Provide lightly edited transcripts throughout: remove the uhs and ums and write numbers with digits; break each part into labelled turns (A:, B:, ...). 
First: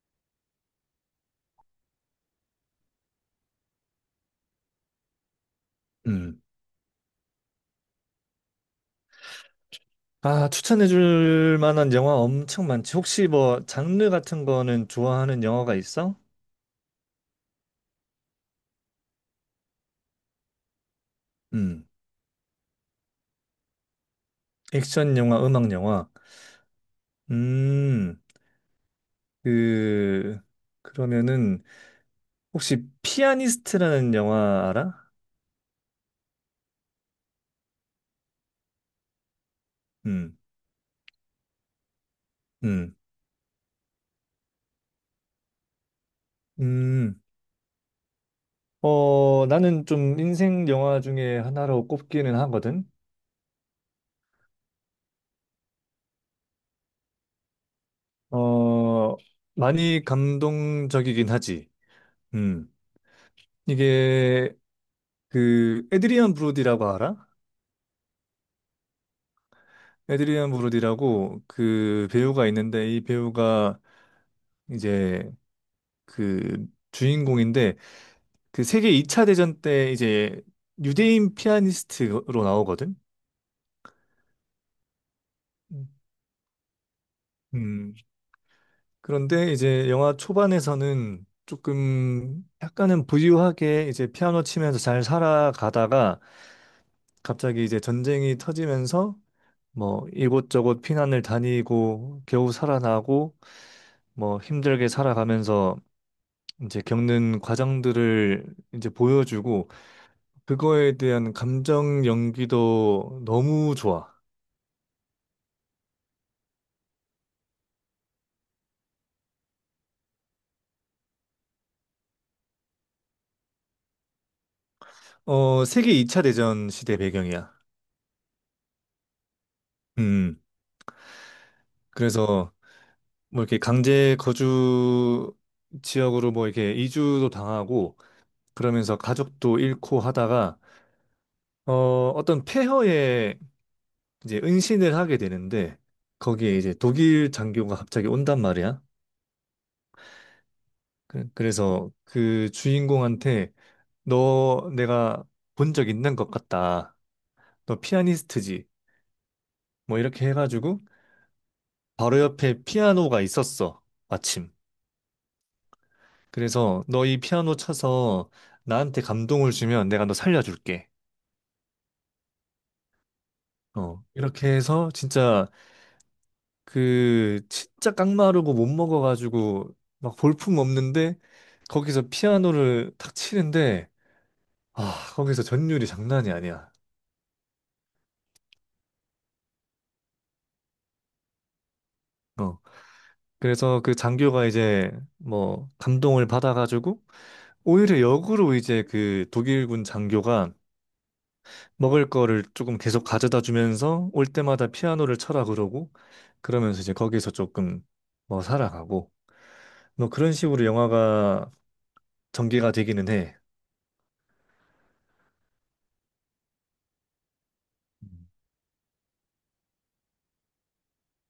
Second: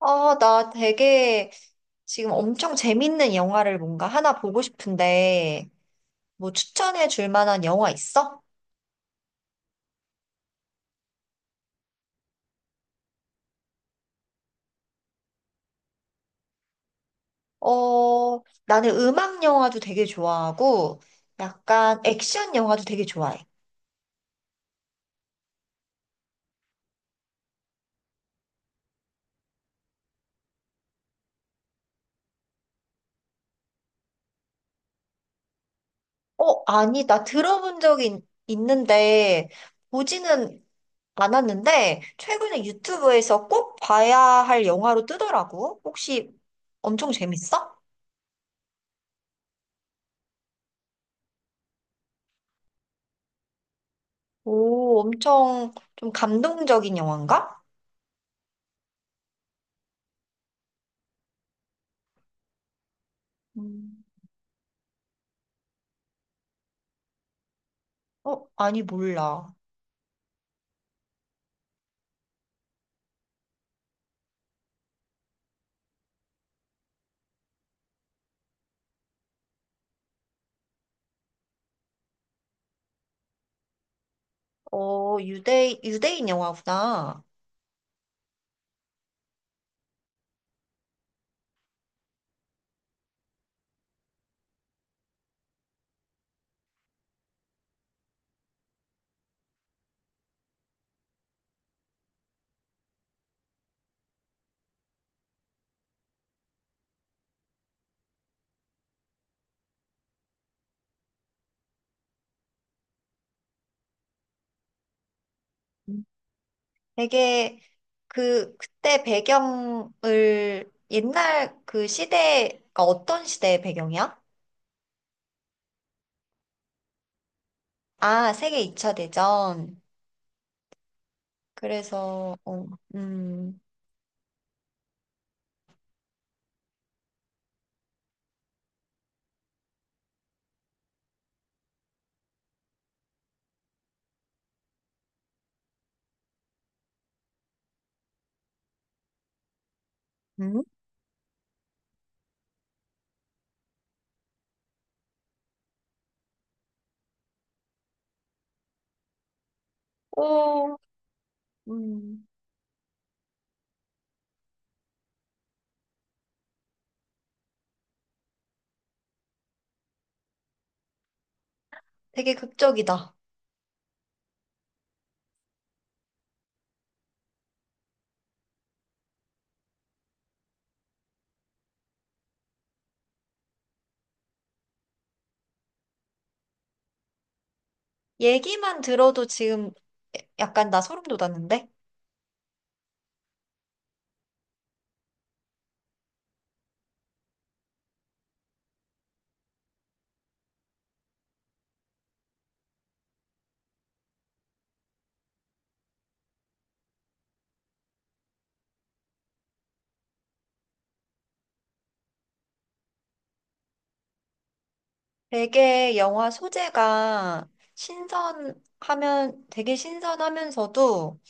A: 아, 나 되게 지금 엄청 재밌는 영화를 뭔가 하나 보고 싶은데,
B: 음.
A: 뭐 추천해 줄 만한 영화 있어?
B: 아, 추천해 줄 만한 영화 엄청 많지. 혹시 뭐 장르 같은 거는 좋아하는 영화가 있어?
A: 어, 나는 음악 영화도 되게 좋아하고,
B: 음.
A: 약간 액션 영화도 되게 좋아해.
B: 액션 영화, 음악 영화. 음. 그 그러면은 혹시 피아니스트라는 영화 알아?
A: 어, 아니, 나 들어본 적이 있는데,
B: 음.
A: 보지는 않았는데, 최근에
B: 음.
A: 유튜브에서 꼭 봐야 할 영화로 뜨더라고. 혹시 엄청
B: 음.
A: 재밌어?
B: 어, 나는 좀 인생 영화 중에 하나로 꼽기는 하거든.
A: 오, 엄청 좀 감동적인 영화인가?
B: 어, 많이 감동적이긴 하지. 음.
A: 음.
B: 이게 그 에드리안 브로디라고 알아?
A: 어, 아니, 몰라.
B: 에드리안 브로디라고 그 배우가 있는데 이 배우가 이제 그 주인공인데 그 세계 2차 대전 때 이제 유대인 피아니스트로 나오거든.
A: 어, 유대인 영화구나.
B: 음. 그런데 이제 영화 초반에서는 조금 약간은 부유하게 이제 피아노 치면서 잘 살아가다가 갑자기 이제 전쟁이 터지면서 뭐 이곳저곳 피난을 다니고 겨우 살아나고 뭐 힘들게 살아가면서 이제 겪는 과정들을 이제 보여주고 그거에 대한 감정 연기도 너무 좋아.
A: 음. 되게 그때 배경을 옛날 그 시대가 어떤 시대의 배경이야?
B: 어, 세계 2차 대전 시대 배경이야.
A: 아, 세계 2차 대전.
B: 음. 음.
A: 그래서,
B: 그래서
A: 어,
B: 뭐 이렇게
A: 음,
B: 강제 거주 지역으로 뭐 이렇게 이주도 당하고 그러면서 가족도 잃고 하다가 어, 어떤 폐허에 이제 은신을 하게 되는데 거기에 이제 독일 장교가 갑자기 온단 말이야.
A: 음?
B: 그래서 그 주인공한테 너 내가 본 적 있는 것 같다. 너 피아니스트지? 뭐 이렇게
A: 오,
B: 해가지고 바로
A: 음,
B: 옆에 피아노가 있었어. 마침. 그래서 너 이 피아노 쳐서 나한테 감동을 주면 내가 너 살려줄게.
A: 되게 극적이다.
B: 어. 이렇게 해서 진짜 그 진짜 깡마르고 못 먹어가지고 막 볼품 없는데 거기서 피아노를 탁 치는데 아 거기서 전율이 장난이 아니야.
A: 얘기만 들어도 지금 약간 나 소름 돋았는데?
B: 어. 그래서 그 장교가 이제 뭐 감동을 받아가지고 오히려 역으로 이제 그 독일군 장교가 먹을 거를 조금 계속 가져다 주면서 올 때마다 피아노를 쳐라 그러고 그러면서 이제 거기서 조금 뭐 살아가고 뭐 그런 식으로 영화가 전개가 되기는 해.
A: 되게 영화 소재가
B: 음.
A: 되게 신선하면서도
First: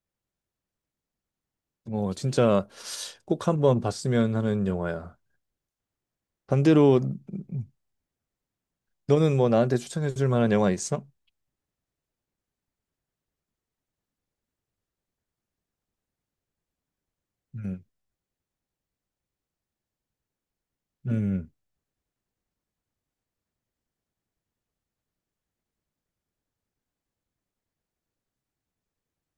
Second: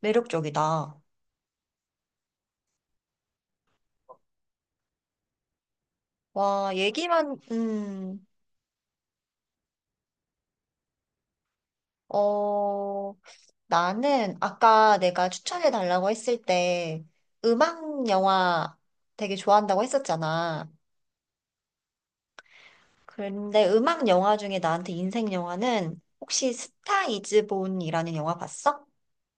A: 매력적이다.
B: 뭐 진짜 꼭 한번 봤으면 하는 영화야.
A: 와,
B: 반대로
A: 얘기만,
B: 너는 뭐 나한테 추천해 줄 만한 영화 있어?
A: 어, 나는 아까 내가 추천해 달라고 했을 때
B: 음.
A: 음악 영화 되게 좋아한다고 했었잖아.
B: 음.
A: 그런데 음악 영화 중에 나한테 인생 영화는 혹시 스타 이즈 본이라는 영화 봤어?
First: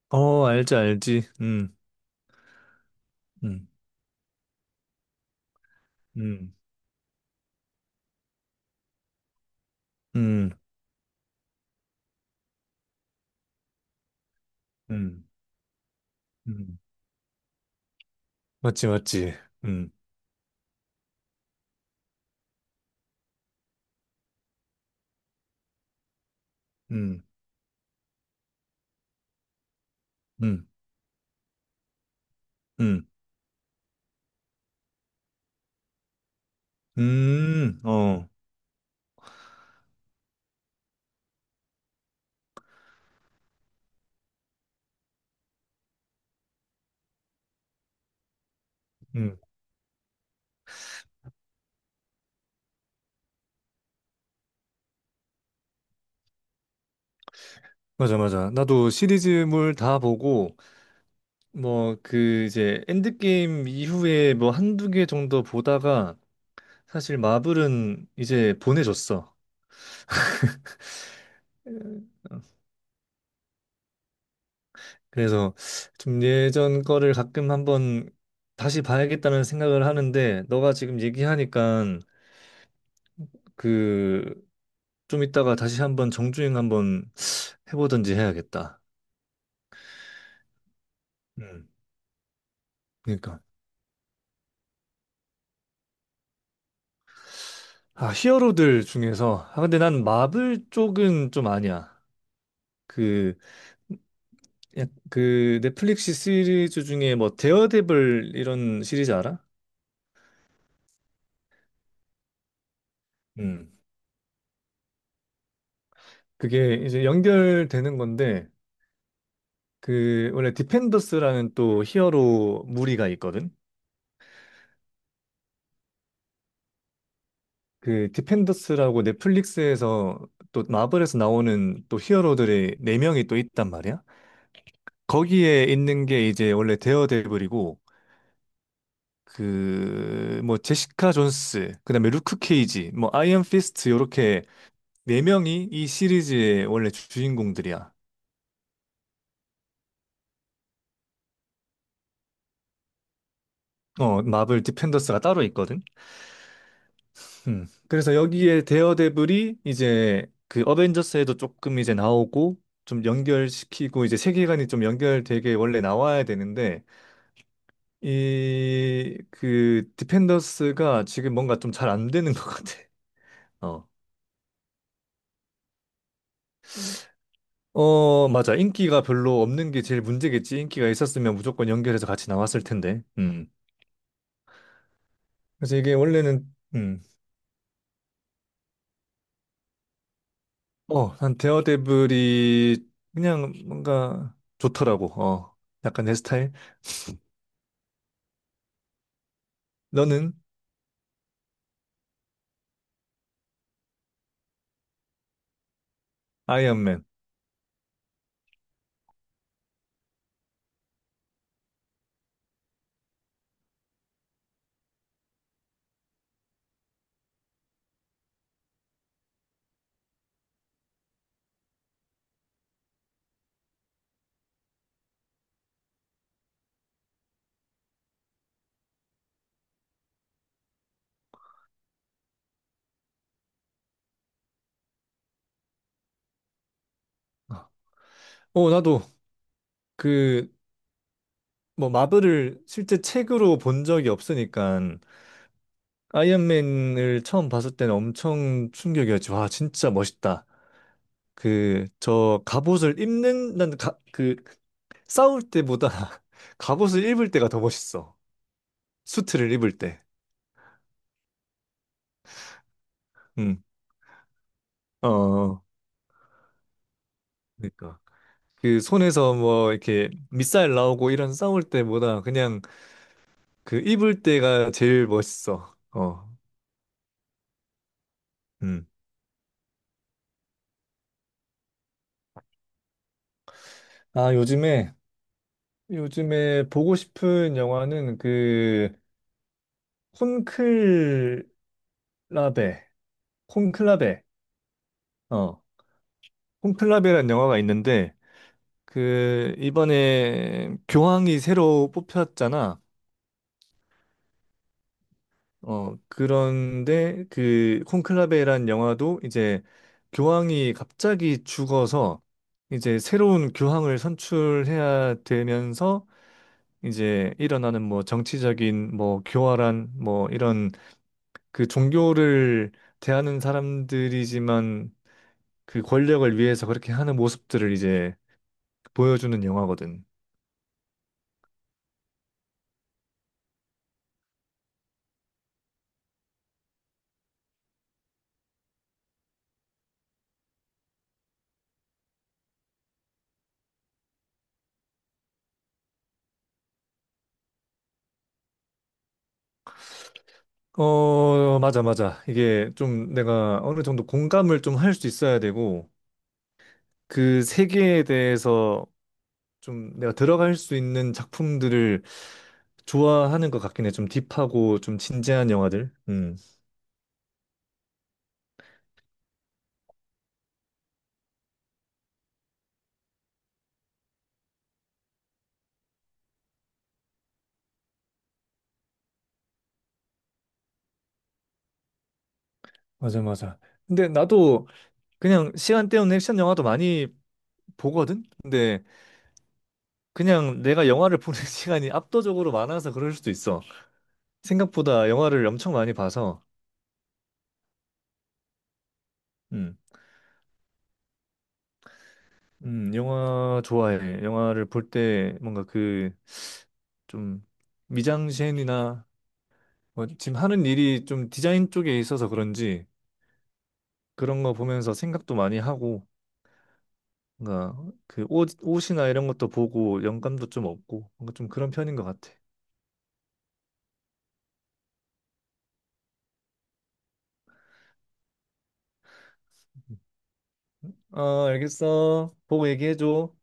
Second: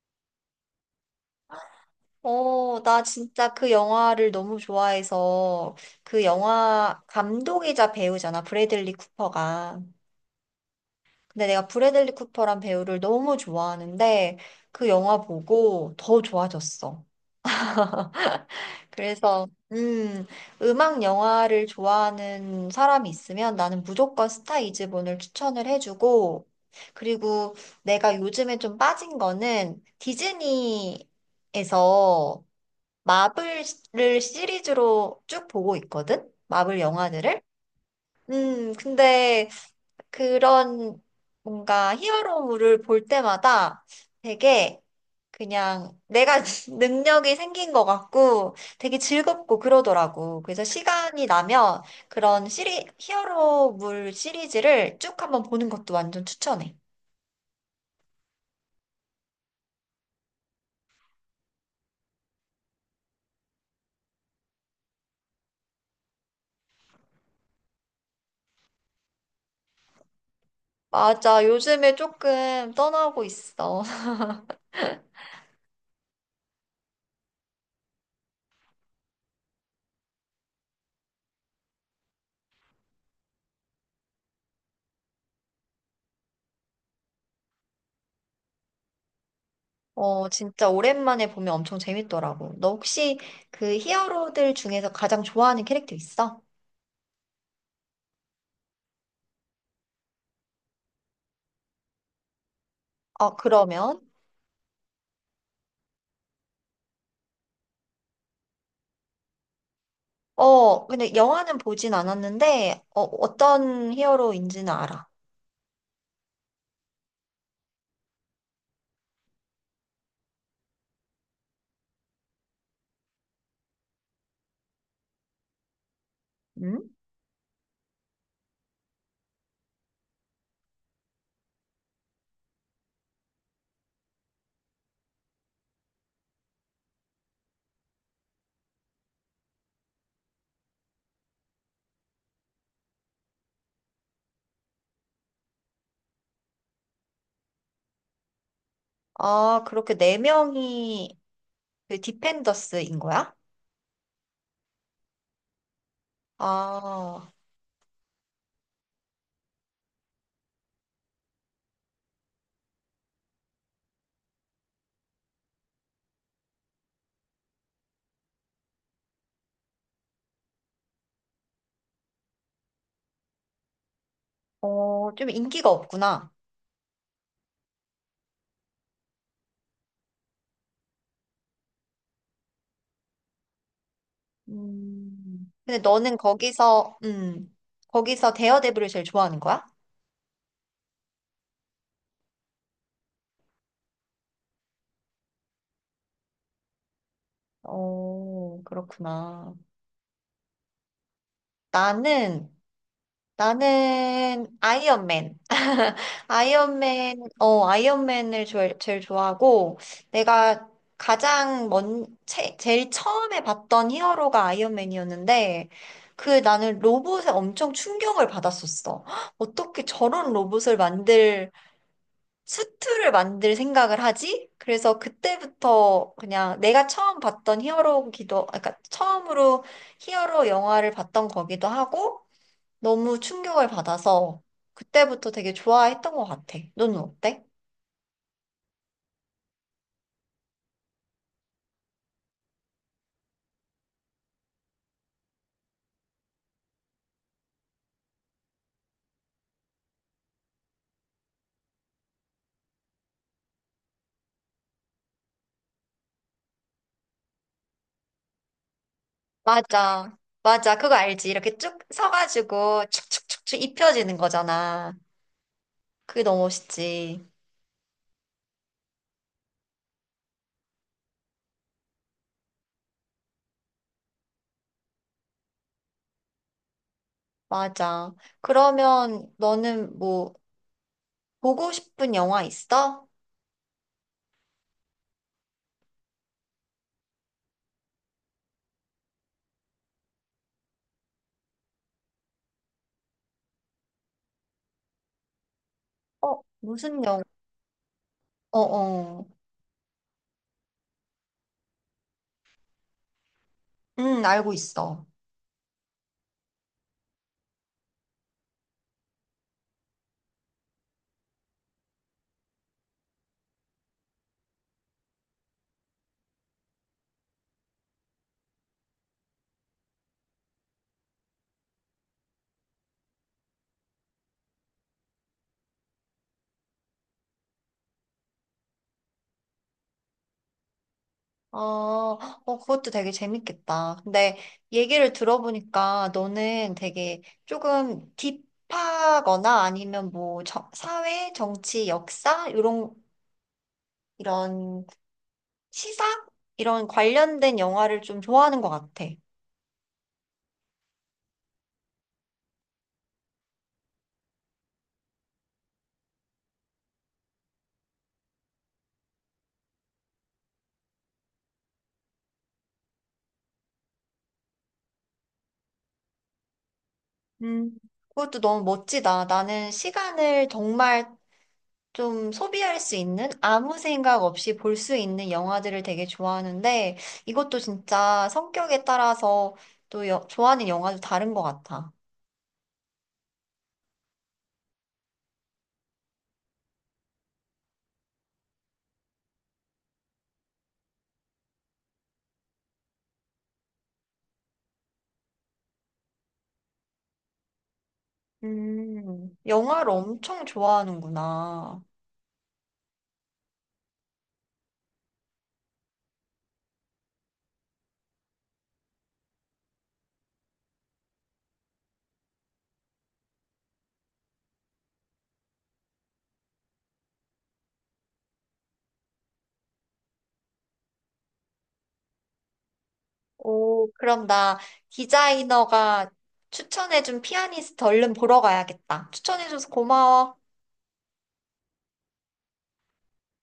B: 어, 알지 알지. 음.
A: 어, 나 진짜
B: 음.
A: 그 영화를 너무 좋아해서 그
B: 음.
A: 영화 감독이자 배우잖아, 브래들리 쿠퍼가.
B: 음.
A: 근데 내가 브래들리 쿠퍼란 배우를 너무 좋아하는데 그 영화
B: 음.
A: 보고 더
B: 음.
A: 좋아졌어.
B: 맞지 맞지.
A: 그래서
B: 음.
A: 음, 음악 영화를 좋아하는 사람이 있으면 나는 무조건 스타 이즈본을 추천을 해주고,
B: 음.
A: 그리고 내가 요즘에 좀 빠진 거는
B: 음.
A: 디즈니에서
B: 음,
A: 마블을 시리즈로 쭉 보고 있거든? 마블 영화들을?
B: 어,
A: 근데 그런 뭔가 히어로물을 볼 때마다 되게 그냥 내가 능력이 생긴 것 같고 되게
B: 음,
A: 즐겁고 그러더라고. 그래서 시간이 나면 히어로물 시리즈를 쭉 한번 보는 것도 완전 추천해.
B: 맞아, 맞아. 나도 시리즈물 다 보고, 뭐, 그, 이제, 엔드게임 이후에 뭐 한두 개 정도 보다가, 사실 마블은 이제 보내줬어.
A: 맞아. 요즘에 조금 떠나고 있어.
B: 그래서 좀 예전 거를 가끔 한번 다시 봐야겠다는 생각을 하는데, 너가 지금 얘기하니까, 그, 좀 이따가 다시 한번 정주행 한번 해보든지 해야겠다.
A: 어, 진짜 오랜만에 보면
B: 음,
A: 엄청 재밌더라고. 너 혹시
B: 그러니까.
A: 그 히어로들 중에서 가장 좋아하는 캐릭터 있어?
B: 아, 히어로들 중에서. 아, 근데 난 마블 쪽은 좀 아니야.
A: 어,
B: 그,
A: 그러면?
B: 그 넷플릭스 시리즈 중에 뭐 데어데블 이런 시리즈 알아?
A: 어, 근데 영화는 보진 않았는데, 어,
B: 음.
A: 어떤 히어로인지는 알아.
B: 그게 이제 연결되는 건데, 그, 원래 디펜더스라는 또 히어로 무리가 있거든?
A: 응?
B: 그 디펜더스라고 넷플릭스에서 또 마블에서 나오는 또 히어로들이 네명이또 있단 말이야. 거기에 있는 게 이제 원래 데어데블이고, 그 뭐 제시카 존스, 그다음에 루크 케이지, 뭐 아이언 피스트 요렇게 네 명이 이 시리즈의 원래 주인공들이야.
A: 아, 그렇게 네 명이 그 디펜더스인 거야?
B: 어, 마블 디펜더스가 따로 있거든.
A: 아,
B: 음. 그래서 여기에 데어데블이 이제 그 어벤져스에도 조금 이제 나오고 좀 연결시키고 이제 세계관이 좀 연결되게 원래 나와야 되는데 이 그 디펜더스가 지금 뭔가 좀 잘 안 되는 것 같아. 어.
A: 어, 좀 인기가 없구나.
B: 어, 맞아. 인기가 별로 없는 게 제일 문제겠지. 인기가 있었으면 무조건 연결해서 같이 나왔을 텐데. 음. 그래서
A: 근데
B: 이게
A: 너는
B: 원래는,
A: 거기서,
B: 음,
A: 거기서 데어데블을 제일 좋아하는 거야?
B: 어, 한 데어데블이 그냥 뭔가 좋더라고. 어, 약간 내 스타일.
A: 어, 그렇구나.
B: 너는
A: 나는 나는 아이언맨.
B: 아이언맨.
A: 아이언맨, 어, 아이언맨을 제 제일 좋아하고, 내가 제일 처음에 봤던 히어로가 아이언맨이었는데, 그 나는 로봇에 엄청 충격을 받았었어. 헉, 어떻게 저런 로봇을 만들, 수트를 만들 생각을 하지? 그래서 그때부터 그냥 내가 처음 봤던 히어로기도, 아, 그러니까 처음으로 히어로 영화를 봤던 거기도 하고, 너무 충격을 받아서 그때부터 되게 좋아했던 것 같아. 너는 어때?
B: 어, 어, 나도 그, 뭐, 마블을 실제 책으로 본 적이 없으니까 아이언맨을 처음 봤을 때는 엄청 충격이었지. 와, 진짜 멋있다. 그 저 갑옷을 입는 난 가, 그 싸울 때보다 갑옷을 입을 때가 더 멋있어. 수트를 입을 때.
A: 맞아. 맞아. 그거 알지? 이렇게 쭉 서가지고 축축축축
B: 음.
A: 입혀지는 거잖아.
B: 어.
A: 그게 너무 멋있지.
B: 그러니까 그 손에서 뭐 이렇게 밑살 나오고 이런 싸울 때보다 그냥 그 입을 때가 제일 멋있어. 어.
A: 맞아.
B: 음.
A: 그러면 너는 뭐 보고 싶은 영화 있어?
B: 아, 요즘에 보고 싶은 영화는 그 콘클라베 콘클라베 어
A: 어, 무슨 영화?
B: 콘클라베라는 영화가 있는데
A: 어어.
B: 그 이번에 교황이 새로 뽑혔잖아.
A: 응, 알고 있어.
B: 어, 그런데 그 콘클라베란 영화도 이제 교황이 갑자기 죽어서 이제 새로운 교황을 선출해야 되면서 이제 일어나는 뭐 정치적인 뭐 교활한 뭐 이런 그 종교를 대하는 사람들이지만 그 권력을 위해서 그렇게 하는 모습들을 이제 보여주는 영화거든.
A: 어, 어, 그것도 되게 재밌겠다. 근데 얘기를 들어보니까 너는 되게 조금 딥하거나 아니면 뭐 저- 사회, 정치, 역사 이런 시사 이런 관련된 영화를 좀 좋아하는 것 같아.
B: 어, 맞아, 맞아. 이게 좀 내가 어느 정도 공감을 좀 할 수 있어야 되고, 그 세계에 대해서 좀 내가 들어갈 수 있는 작품들을 좋아하는 것 같긴 해. 좀 딥하고 좀 진지한 영화들.
A: 음, 그것도 너무 멋지다. 나는 시간을 정말 좀 소비할 수 있는 아무 생각 없이 볼 수 있는 영화들을 되게 좋아하는데 이것도 진짜 성격에 따라서 또 여- 좋아하는 영화도 다른 것 같아.
B: 맞아, 맞아. 근데 나도 그냥 시간 때우는 액션 영화도 많이 보거든? 근데 그냥 내가 영화를 보는 시간이 압도적으로 많아서 그럴 수도 있어. 생각보다 영화를 엄청 많이 봐서. 음.
A: 영화를 엄청 좋아하는구나.
B: 영화 좋아해. 영화를 볼 때 뭔가 그 좀 미장센이나 뭐 지금 하는 일이 좀 디자인 쪽에 있어서 그런지 그런 거 보면서 생각도 많이 하고 뭔가 그 옷, 옷이나 이런 것도 보고 영감도 좀 없고 뭔가 좀 그런 편인 것 같아.
A: 오, 그럼 나 디자이너가 추천해준 피아니스트 얼른 보러 가야겠다. 추천해줘서
B: 음.
A: 고마워.
B: 어, 알겠어. 보고 얘기해줘.